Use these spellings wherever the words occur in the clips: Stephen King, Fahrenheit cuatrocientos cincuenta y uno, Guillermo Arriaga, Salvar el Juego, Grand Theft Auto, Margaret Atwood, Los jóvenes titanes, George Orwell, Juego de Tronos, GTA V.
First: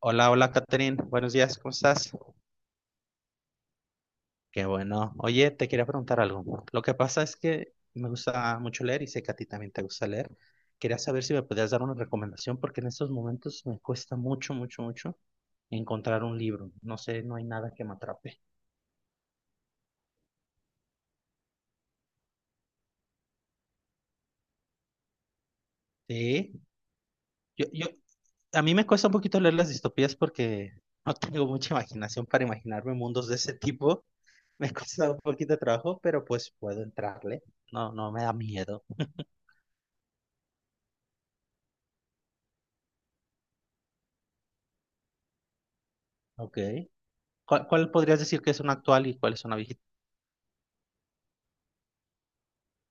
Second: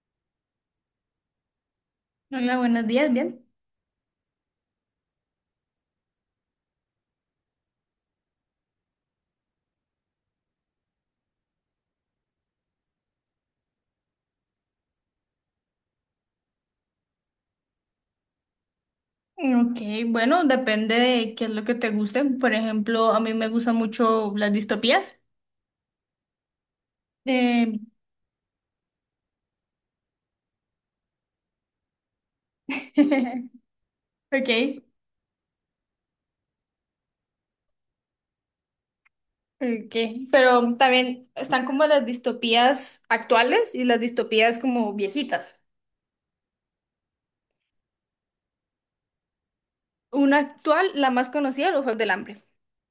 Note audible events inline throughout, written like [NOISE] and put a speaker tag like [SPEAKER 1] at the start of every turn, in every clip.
[SPEAKER 1] Hola, hola, Catherine. Buenos días, ¿cómo estás?
[SPEAKER 2] Hola, buenos días, bien.
[SPEAKER 1] Qué bueno. Oye, te quería preguntar algo. Lo que pasa es que me gusta mucho leer y sé que a ti también te gusta leer. Quería saber si me podías dar una recomendación porque en estos momentos me cuesta mucho, mucho, mucho encontrar un libro. No sé, no hay nada que me atrape.
[SPEAKER 2] Ok, bueno, depende de qué es lo que te guste. Por ejemplo, a mí me gustan mucho las distopías.
[SPEAKER 1] Sí, yo,
[SPEAKER 2] Eh,
[SPEAKER 1] yo, a mí me cuesta un poquito leer las distopías porque no tengo mucha imaginación para imaginarme mundos de ese tipo. [LAUGHS]
[SPEAKER 2] [LAUGHS]
[SPEAKER 1] Me
[SPEAKER 2] ok,
[SPEAKER 1] cuesta un poquito de trabajo, pero pues puedo entrarle. No, no me da miedo.
[SPEAKER 2] ok. Pero también están como las distopías actuales y las distopías como viejitas.
[SPEAKER 1] Ok. ¿Cuál podrías decir que es una actual y cuál es una viejita?
[SPEAKER 2] Una actual, la más conocida, Los Juegos del Hambre.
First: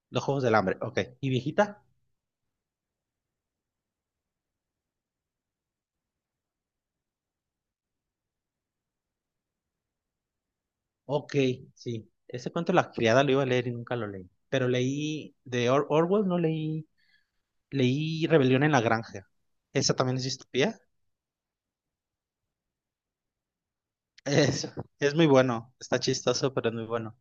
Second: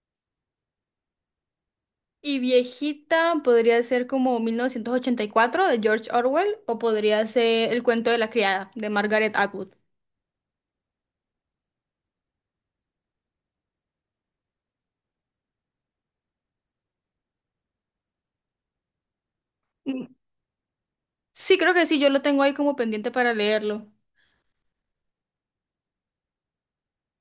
[SPEAKER 1] Los Juegos del Hambre, ok. ¿Y viejita?
[SPEAKER 2] Y viejita podría ser como 1984 de George Orwell o podría ser El cuento de la criada de Margaret Atwood.
[SPEAKER 1] Ok, sí. Ese cuento La Criada lo iba a leer y nunca lo leí. Pero leí de Orwell, no leí, leí Rebelión en la Granja. ¿Esa
[SPEAKER 2] Mm,
[SPEAKER 1] también es distopía? [LAUGHS]
[SPEAKER 2] Sí, creo que sí, yo lo tengo ahí como pendiente para leerlo.
[SPEAKER 1] Es, es muy bueno, está chistoso, pero es muy bueno.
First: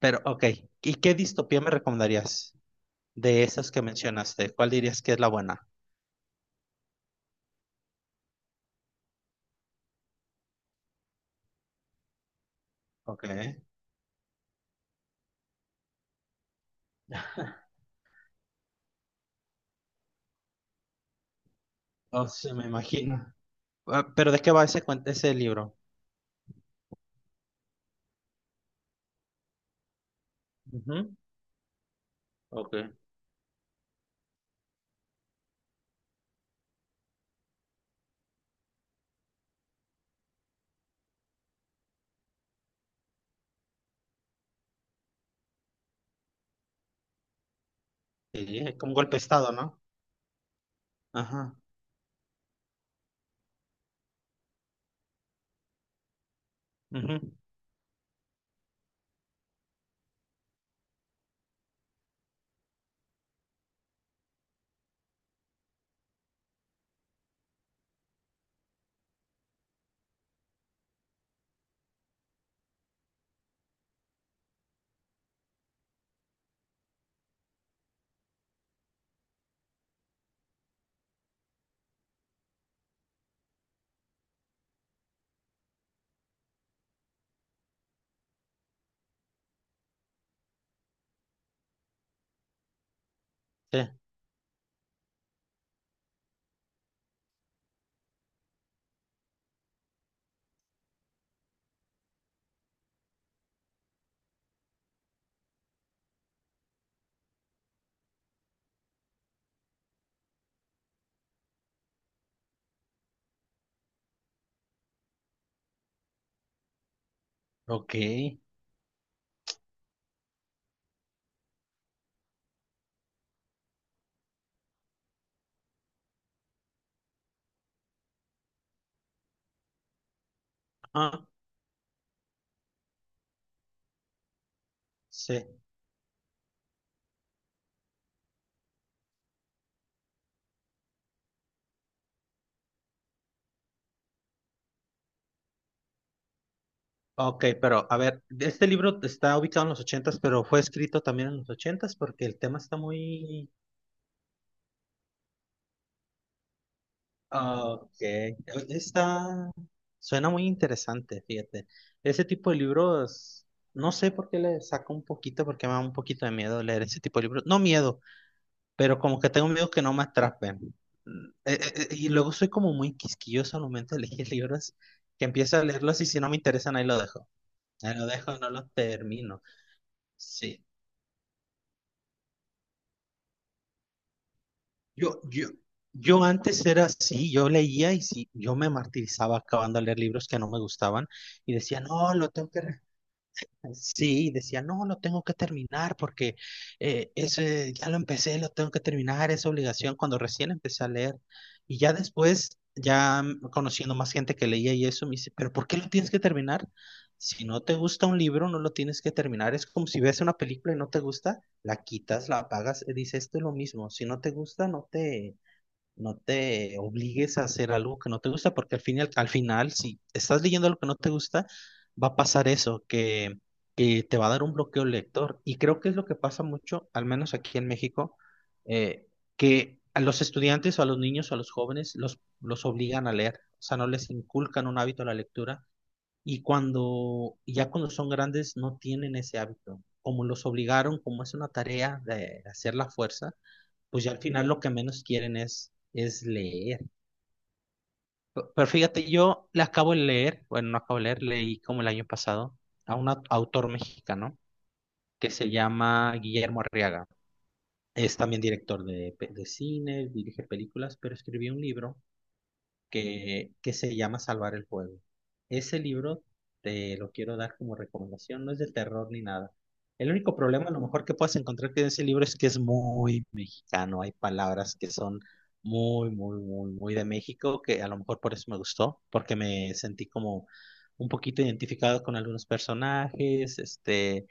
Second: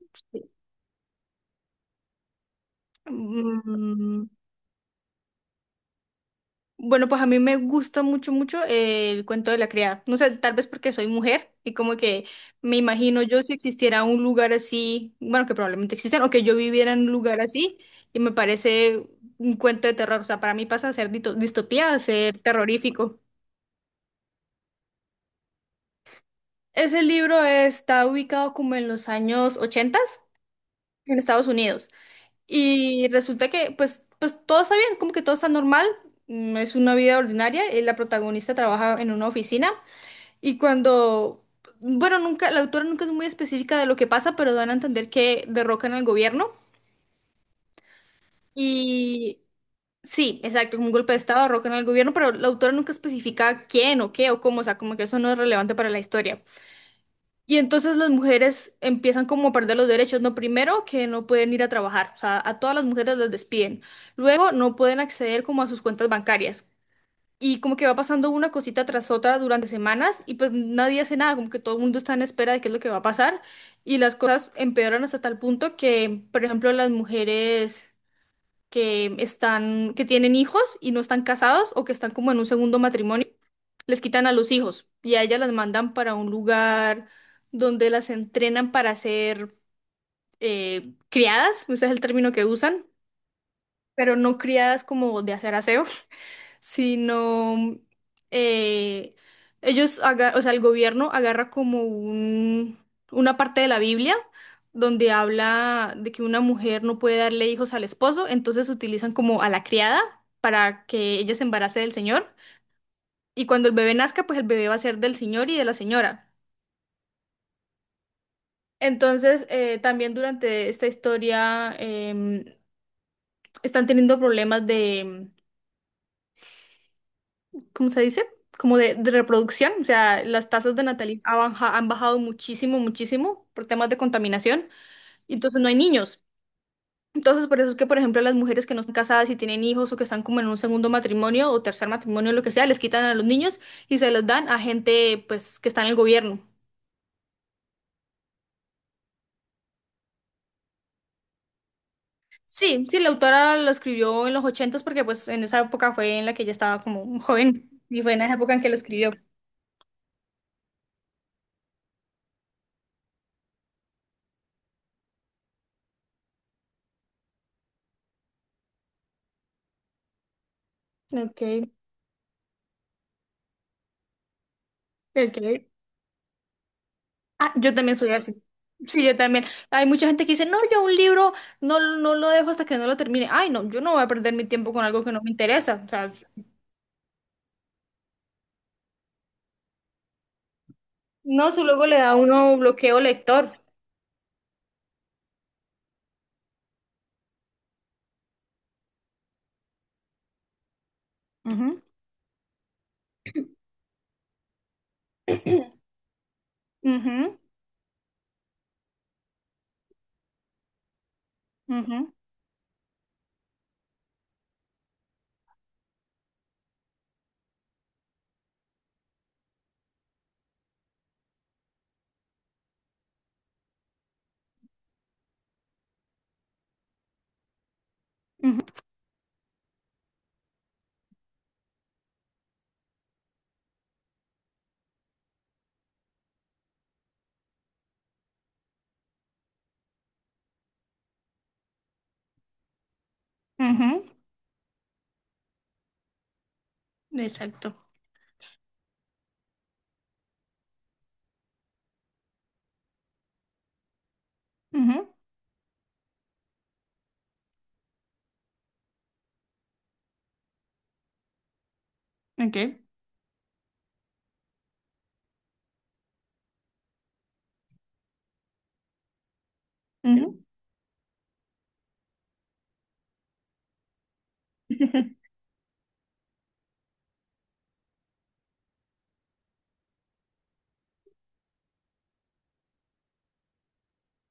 [SPEAKER 1] Pero, ok, ¿y qué distopía me recomendarías de esas que
[SPEAKER 2] Mm,
[SPEAKER 1] mencionaste? ¿Cuál dirías que es la buena?
[SPEAKER 2] Bueno, pues a mí me gusta mucho, mucho el cuento de la criada. No sé, tal vez porque soy mujer y como que me imagino
[SPEAKER 1] Ok,
[SPEAKER 2] yo si existiera un lugar así, bueno, que probablemente existan, o que yo viviera en un lugar así y me parece un cuento de terror. O sea, para mí pasa a ser distopía, a
[SPEAKER 1] oh,
[SPEAKER 2] ser
[SPEAKER 1] se me
[SPEAKER 2] terrorífico.
[SPEAKER 1] imagino. Ah, ¿pero de qué va ese, ese libro?
[SPEAKER 2] Ese libro está ubicado como en los años 80
[SPEAKER 1] Ujú.
[SPEAKER 2] en Estados Unidos.
[SPEAKER 1] Ok.
[SPEAKER 2] Y resulta que, pues todo está bien, como que todo está normal. Es una vida ordinaria. La protagonista trabaja en una oficina y cuando, bueno, nunca, la autora nunca es muy específica de lo que pasa, pero dan a entender que derrocan al gobierno.
[SPEAKER 1] Sí, es como un golpe de
[SPEAKER 2] Y
[SPEAKER 1] estado, ¿no?
[SPEAKER 2] sí, exacto, como un golpe de estado
[SPEAKER 1] Ajá,
[SPEAKER 2] derrocan al gobierno, pero la autora nunca especifica quién o qué o cómo, o sea, como que eso no es relevante para la historia.
[SPEAKER 1] ujú.
[SPEAKER 2] Y entonces las mujeres empiezan como a perder los derechos, ¿no? Primero que no pueden ir a trabajar, o sea, a todas las mujeres las despiden. Luego no pueden acceder como a sus cuentas bancarias. Y como que va pasando una cosita tras otra durante semanas y pues nadie hace nada, como que todo el mundo está en espera de qué es lo que va a pasar. Y las cosas empeoran hasta tal punto que, por ejemplo, las mujeres que están, que tienen hijos y no están casados o que están como en un segundo matrimonio, les quitan a los hijos y a ellas las mandan para un lugar donde las entrenan para ser criadas, ese es el término que usan,
[SPEAKER 1] Sí.
[SPEAKER 2] pero no criadas como de hacer aseo sino eh, ellos, o sea, el gobierno agarra como una parte de la Biblia donde habla de que una mujer no puede darle hijos al esposo, entonces utilizan como a la criada para que ella se embarace del señor y cuando el bebé nazca, pues el bebé va a ser del señor y de la señora.
[SPEAKER 1] Ok.
[SPEAKER 2] Entonces, también durante esta historia em, están teniendo problemas, ¿cómo se dice? Como de reproducción. O sea, las tasas de natalidad
[SPEAKER 1] Ajá.
[SPEAKER 2] han bajado muchísimo, muchísimo por temas de contaminación. Y entonces
[SPEAKER 1] Sí.
[SPEAKER 2] no hay niños. Entonces, por eso es que, por ejemplo, las mujeres que no están casadas y tienen hijos o que están como en un segundo matrimonio o tercer matrimonio, lo que sea, les quitan a los niños y se los dan a gente, pues, que está en el gobierno.
[SPEAKER 1] Ok, pero a ver, este libro está ubicado en los ochentas, pero fue escrito también en los ochentas porque el tema está
[SPEAKER 2] Sí, sí, la
[SPEAKER 1] muy...
[SPEAKER 2] autora lo escribió en los ochentas porque, pues, en esa época fue en la que ella estaba como
[SPEAKER 1] Ah,
[SPEAKER 2] joven
[SPEAKER 1] ok.
[SPEAKER 2] y fue en esa época en que lo escribió.
[SPEAKER 1] Está... Suena muy interesante, fíjate. Ese tipo de libros, no sé por qué le saco un poquito, porque me da un poquito de miedo leer ese tipo de libros. No miedo, pero como que tengo miedo que no me atrapen.
[SPEAKER 2] Ok,
[SPEAKER 1] Y luego soy como muy quisquilloso al momento de elegir [LAUGHS] libros, que empiezo
[SPEAKER 2] ok.
[SPEAKER 1] a leerlos y si no me interesan, ahí lo dejo.
[SPEAKER 2] Ah, yo
[SPEAKER 1] Ahí
[SPEAKER 2] también
[SPEAKER 1] lo
[SPEAKER 2] soy
[SPEAKER 1] dejo,
[SPEAKER 2] así.
[SPEAKER 1] no lo
[SPEAKER 2] Sí, yo
[SPEAKER 1] termino.
[SPEAKER 2] también. Hay mucha gente que dice, no,
[SPEAKER 1] Sí.
[SPEAKER 2] yo un libro no lo dejo hasta que no lo termine. Ay, no, yo no voy a perder mi tiempo con algo que
[SPEAKER 1] Yo,
[SPEAKER 2] no me
[SPEAKER 1] yo,
[SPEAKER 2] interesa. O sea,
[SPEAKER 1] yo antes era así, yo leía y sí, yo me martirizaba acabando de leer libros que no me gustaban
[SPEAKER 2] no,
[SPEAKER 1] y
[SPEAKER 2] eso
[SPEAKER 1] decía,
[SPEAKER 2] luego le da
[SPEAKER 1] no,
[SPEAKER 2] a
[SPEAKER 1] lo tengo
[SPEAKER 2] uno
[SPEAKER 1] que...
[SPEAKER 2] bloqueo lector.
[SPEAKER 1] Sí, decía, no, lo tengo que terminar porque eso, ya lo empecé, lo tengo que terminar, es obligación cuando recién empecé a leer.
[SPEAKER 2] Ujú,
[SPEAKER 1] Y ya después, ya conociendo más gente que leía y eso, me dice, pero ¿por qué lo tienes que terminar?
[SPEAKER 2] ujú,
[SPEAKER 1] Si no te gusta un libro, no lo tienes que terminar. Es como si ves una película y no te gusta, la
[SPEAKER 2] ujú,
[SPEAKER 1] quitas, la apagas. Dice, esto es lo mismo. Si no te gusta, no te obligues a hacer algo que no te gusta, porque al fin y al final, si estás leyendo algo que no te gusta, va a pasar eso, que te va a dar un bloqueo lector. Y creo que es lo que pasa mucho, al menos aquí en México,
[SPEAKER 2] ujú,
[SPEAKER 1] eh, que a los estudiantes o a los niños o a los jóvenes los obligan a leer, o sea, no les inculcan un hábito a la lectura. Y cuando, ya cuando son grandes, no tienen ese hábito. Como los obligaron, como es una tarea de hacer la fuerza
[SPEAKER 2] ujú.
[SPEAKER 1] pues ya al final lo que menos quieren es leer.
[SPEAKER 2] Exacto.
[SPEAKER 1] Pero fíjate, yo le acabo de leer, bueno, no acabo de leer, leí como el año pasado a un autor mexicano
[SPEAKER 2] Ujú,
[SPEAKER 1] que se llama Guillermo Arriaga. Es también director de, de cine, dirige películas, pero escribió un libro
[SPEAKER 2] okay.
[SPEAKER 1] que se llama Salvar el Juego. Ese libro te lo quiero dar como recomendación, no es de terror ni nada. El único
[SPEAKER 2] Ujú,
[SPEAKER 1] problema, a lo mejor que puedas encontrar en ese libro es que es muy mexicano, hay palabras que son muy, muy, muy, muy de México, que a lo mejor por eso me gustó, porque me sentí como un poquito identificado con algunos personajes, este,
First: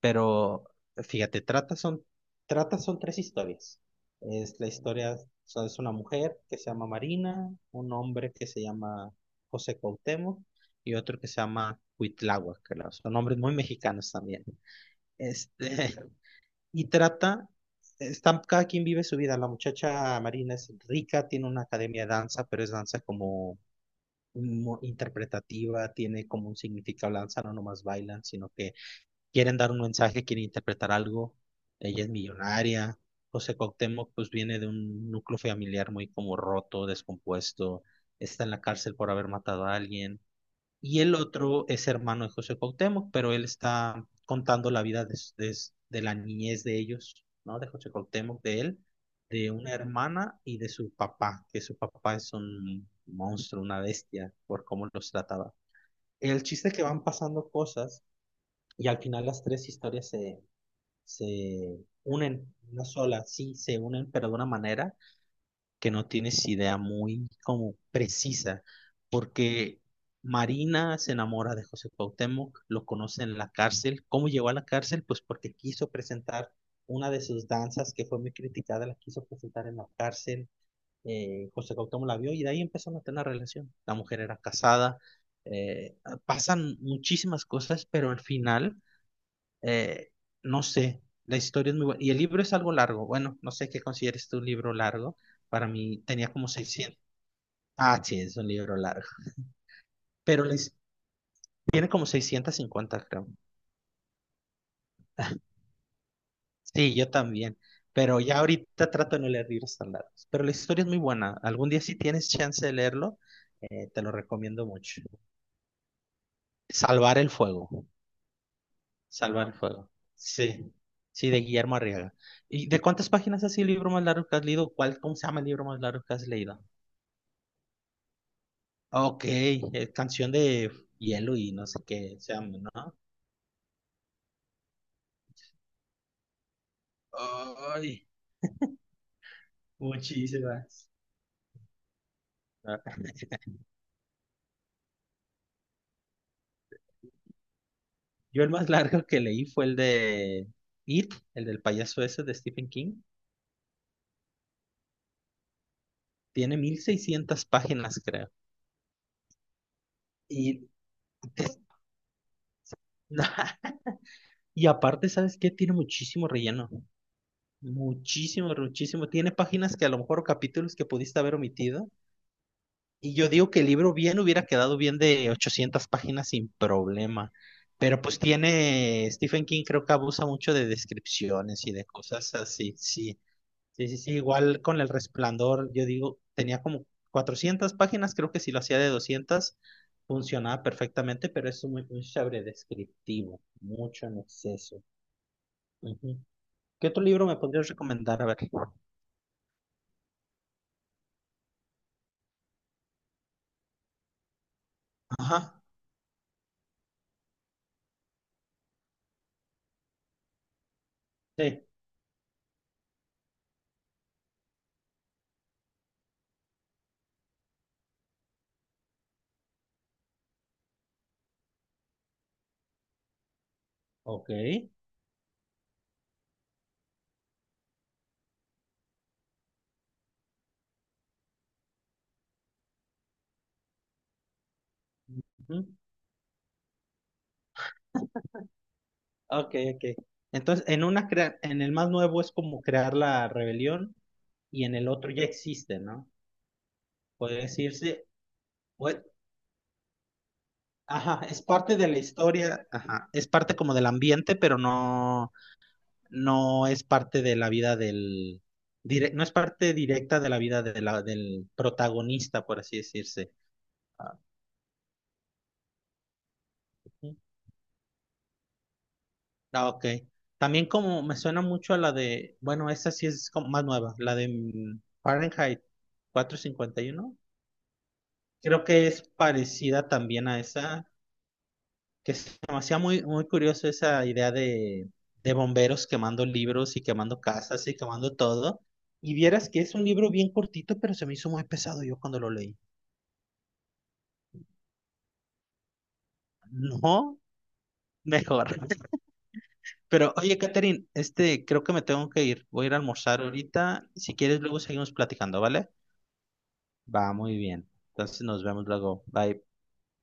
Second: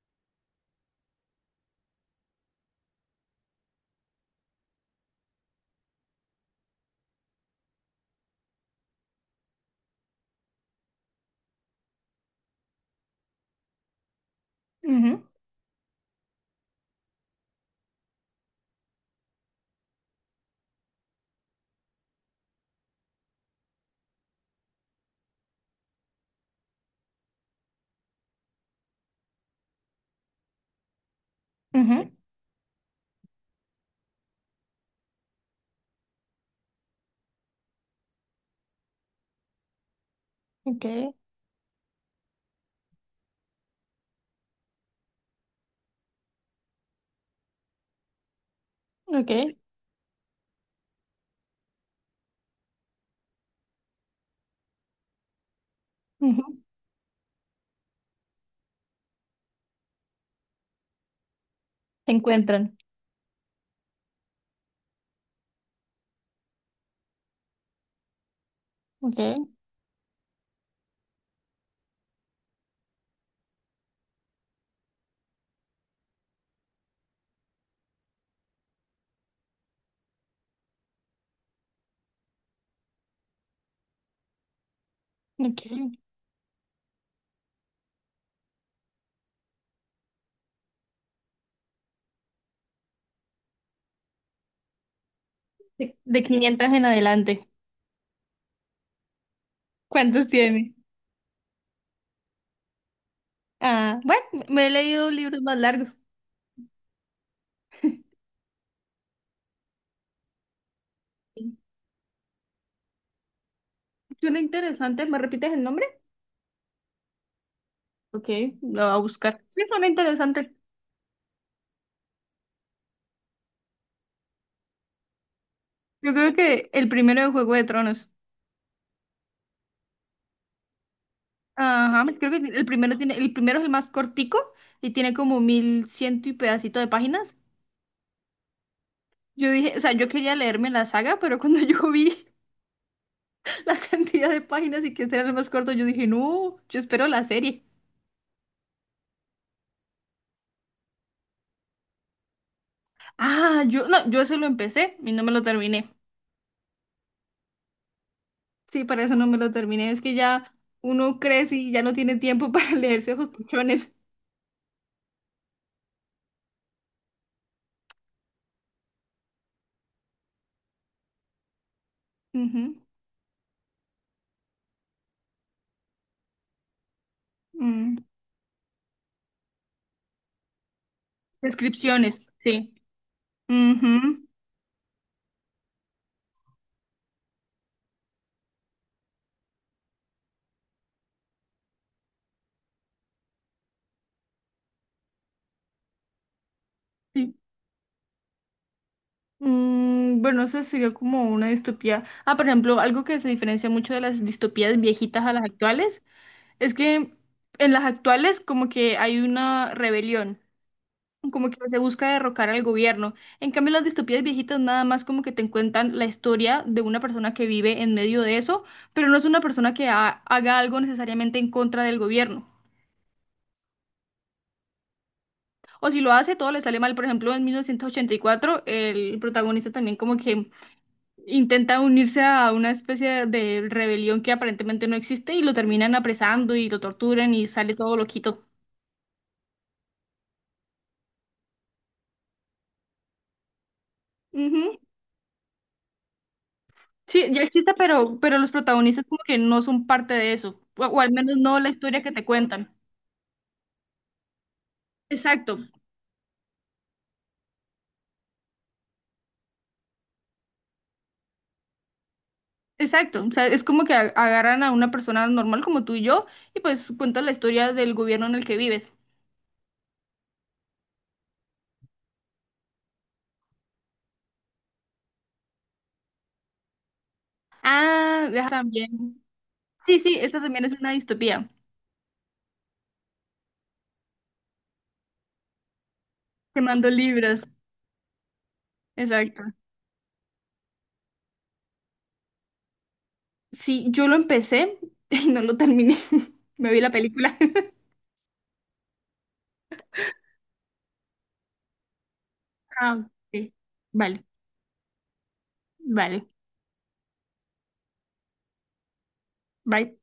[SPEAKER 1] pero fíjate, trata son tres historias. Es la historia, o sea, es una mujer que se llama Marina, un hombre que se llama José Cuauhtémoc y otro que se llama Cuitláhuac, que son nombres muy mexicanos también.
[SPEAKER 2] ujú,
[SPEAKER 1] Este, [LAUGHS] y trata, están, cada quien vive su vida. La muchacha Marina es rica, tiene una academia de danza, pero es danza como interpretativa, tiene como un significado, danza no nomás bailan, sino que quieren dar un mensaje, quieren interpretar algo. Ella
[SPEAKER 2] ujú.
[SPEAKER 1] es millonaria. José Cuauhtémoc, pues viene de un núcleo familiar muy como roto, descompuesto. Está en la cárcel por haber matado a alguien. Y
[SPEAKER 2] Okay,
[SPEAKER 1] el otro es hermano de José Cuauhtémoc, pero él está contando la vida de la niñez de ellos, ¿no? De José Cuauhtémoc, de él, de
[SPEAKER 2] okay.
[SPEAKER 1] una hermana y de su papá, que su papá es un monstruo, una bestia, por cómo los trataba. El
[SPEAKER 2] Ujú.
[SPEAKER 1] chiste es que van pasando cosas y al final las tres historias se
[SPEAKER 2] Se
[SPEAKER 1] unen,
[SPEAKER 2] encuentran.
[SPEAKER 1] una sola, sí, se unen, pero de una manera que no tienes idea muy como precisa,
[SPEAKER 2] Okay,
[SPEAKER 1] porque Marina se enamora de José Cuauhtémoc, lo conoce en la cárcel. ¿Cómo llegó a la cárcel? Pues porque quiso presentar una de sus danzas que fue muy criticada, la quiso presentar en la cárcel. José Cuauhtémoc la vio y de ahí empezaron a tener una relación. La mujer era casada,
[SPEAKER 2] okay.
[SPEAKER 1] eh, pasan muchísimas cosas, pero al final eh, no sé, la historia es muy buena. Y el libro es algo largo. Bueno, no sé qué consideres tú un libro largo. Para mí
[SPEAKER 2] De
[SPEAKER 1] tenía como
[SPEAKER 2] 500 en
[SPEAKER 1] 600.
[SPEAKER 2] adelante.
[SPEAKER 1] Ah, sí, es un libro largo.
[SPEAKER 2] ¿Cuántos
[SPEAKER 1] Pero
[SPEAKER 2] tiene?
[SPEAKER 1] les, tiene como 650 creo.
[SPEAKER 2] Ah, bueno, me he leído libros más largos.
[SPEAKER 1] Sí, yo también. Pero ya ahorita trato de no leer libros tan largos. Pero la historia es muy buena. Algún día si tienes chance de leerlo, te lo
[SPEAKER 2] Suena
[SPEAKER 1] recomiendo mucho.
[SPEAKER 2] interesante, ¿me repites el nombre?
[SPEAKER 1] Salvar el fuego.
[SPEAKER 2] Ok, lo voy a buscar.
[SPEAKER 1] Salvar el
[SPEAKER 2] Sí, suena
[SPEAKER 1] fuego.
[SPEAKER 2] interesante.
[SPEAKER 1] Sí. Sí, de Guillermo Arriaga. ¿Y de cuántas páginas así el libro más largo que has leído? ¿Cuál, cómo se llama el libro más largo
[SPEAKER 2] Yo
[SPEAKER 1] que has
[SPEAKER 2] creo
[SPEAKER 1] leído?
[SPEAKER 2] que el primero de Juego de Tronos.
[SPEAKER 1] Ok, es canción de hielo y no sé
[SPEAKER 2] Ajá,
[SPEAKER 1] qué
[SPEAKER 2] creo
[SPEAKER 1] se
[SPEAKER 2] que
[SPEAKER 1] llama,
[SPEAKER 2] el
[SPEAKER 1] ¿no?
[SPEAKER 2] primero tiene, el primero es el más cortico y tiene como mil ciento y pedacito de páginas.
[SPEAKER 1] Ay,
[SPEAKER 2] Yo dije, o sea, yo quería leerme la
[SPEAKER 1] muchísimas.
[SPEAKER 2] saga, pero [LAUGHS] cuando yo vi
[SPEAKER 1] Ah,
[SPEAKER 2] [LAUGHS] la cantidad de páginas y que este era el más corto, yo dije, no, yo espero la serie.
[SPEAKER 1] yo el más largo que leí fue el de It, el del payaso ese de Stephen King.
[SPEAKER 2] Ah, no, yo eso lo empecé y no me lo terminé.
[SPEAKER 1] Tiene 1600 páginas, creo.
[SPEAKER 2] Sí, para eso no me lo terminé. Es que ya
[SPEAKER 1] Y,
[SPEAKER 2] uno crece
[SPEAKER 1] te-
[SPEAKER 2] y ya no tiene tiempo para [LAUGHS] leerse esos tochones.
[SPEAKER 1] [LAUGHS] y aparte, ¿sabes qué? Tiene muchísimo relleno. Muchísimo, muchísimo. Tiene páginas que a lo mejor o capítulos que pudiste haber omitido.
[SPEAKER 2] Ujú.
[SPEAKER 1] Y yo digo que el libro bien hubiera quedado bien de 800 páginas sin problema,
[SPEAKER 2] Mm.
[SPEAKER 1] pero pues tiene, Stephen King creo que abusa mucho de descripciones y de
[SPEAKER 2] Descripciones,
[SPEAKER 1] cosas
[SPEAKER 2] sí.
[SPEAKER 1] así, sí, sí,
[SPEAKER 2] Ujú.
[SPEAKER 1] igual con El Resplandor, yo digo, tenía como 400 páginas, creo que si lo hacía de 200 funcionaba perfectamente, pero es muy, muy sobredescriptivo, mucho en exceso. Ujú. ¿Qué otro libro
[SPEAKER 2] Sí.
[SPEAKER 1] me podrías recomendar? A ver.
[SPEAKER 2] Bueno, eso sería como una distopía. Ah, por ejemplo, algo que se diferencia mucho de las distopías viejitas a las
[SPEAKER 1] Ajá,
[SPEAKER 2] actuales es que en las actuales como que hay una rebelión, como que
[SPEAKER 1] sí,
[SPEAKER 2] se busca derrocar al gobierno. En cambio, las distopías viejitas nada más como que te cuentan la historia de una persona que vive en medio de eso, pero no es una persona que haga algo necesariamente en contra del gobierno.
[SPEAKER 1] ok.
[SPEAKER 2] O si lo hace, todo le sale mal. Por ejemplo, en 1984, el protagonista también como que intenta unirse a una especie de rebelión que aparentemente no existe y lo
[SPEAKER 1] Ujú.
[SPEAKER 2] terminan apresando y lo torturan y sale todo loquito.
[SPEAKER 1] Ok, ok. Entonces, en una en el más nuevo es como crear la rebelión y en
[SPEAKER 2] Ujú.
[SPEAKER 1] el otro ya existe, ¿no?
[SPEAKER 2] Sí, ya
[SPEAKER 1] Puede
[SPEAKER 2] existe,
[SPEAKER 1] decirse,
[SPEAKER 2] pero los
[SPEAKER 1] pues,
[SPEAKER 2] protagonistas como que no son parte de eso, o al
[SPEAKER 1] ajá,
[SPEAKER 2] menos
[SPEAKER 1] es
[SPEAKER 2] no la
[SPEAKER 1] parte de la
[SPEAKER 2] historia que te
[SPEAKER 1] historia,
[SPEAKER 2] cuentan.
[SPEAKER 1] ajá, es parte como del ambiente, pero no,
[SPEAKER 2] Exacto,
[SPEAKER 1] no es parte de la vida del, no es parte directa de la vida de del protagonista, por así
[SPEAKER 2] exacto. O
[SPEAKER 1] decirse.
[SPEAKER 2] sea, es como que
[SPEAKER 1] Ah,
[SPEAKER 2] agarran a una persona normal como tú y yo y pues
[SPEAKER 1] ujú.
[SPEAKER 2] cuentan la historia del gobierno en el que vives.
[SPEAKER 1] Ah, ok. También como me suena mucho a la de, bueno, esa sí es como más nueva, la de Fahrenheit 451.
[SPEAKER 2] Ah, deja
[SPEAKER 1] Creo que es
[SPEAKER 2] también.
[SPEAKER 1] parecida
[SPEAKER 2] Sí, sí,
[SPEAKER 1] también
[SPEAKER 2] esta
[SPEAKER 1] a
[SPEAKER 2] también es una
[SPEAKER 1] esa,
[SPEAKER 2] distopía.
[SPEAKER 1] que es demasiado muy, muy curioso esa idea de bomberos quemando libros y
[SPEAKER 2] Quemando
[SPEAKER 1] quemando
[SPEAKER 2] libras,
[SPEAKER 1] casas y quemando todo. Y
[SPEAKER 2] exacto.
[SPEAKER 1] vieras que es un libro bien cortito, pero se me hizo muy pesado yo cuando lo leí.
[SPEAKER 2] Sí, yo lo empecé [LAUGHS] y no lo terminé. [LAUGHS] Me vi la
[SPEAKER 1] No,
[SPEAKER 2] película. [LAUGHS]
[SPEAKER 1] mejor. [LAUGHS] Pero oye, Catherine, este, creo que me tengo que ir. Voy a ir a
[SPEAKER 2] Ah,
[SPEAKER 1] almorzar
[SPEAKER 2] ok.
[SPEAKER 1] ahorita. Si
[SPEAKER 2] Vale,
[SPEAKER 1] quieres, luego seguimos platicando, ¿vale?
[SPEAKER 2] vale.
[SPEAKER 1] Va, muy bien. Entonces nos vemos luego. Bye.
[SPEAKER 2] Bye.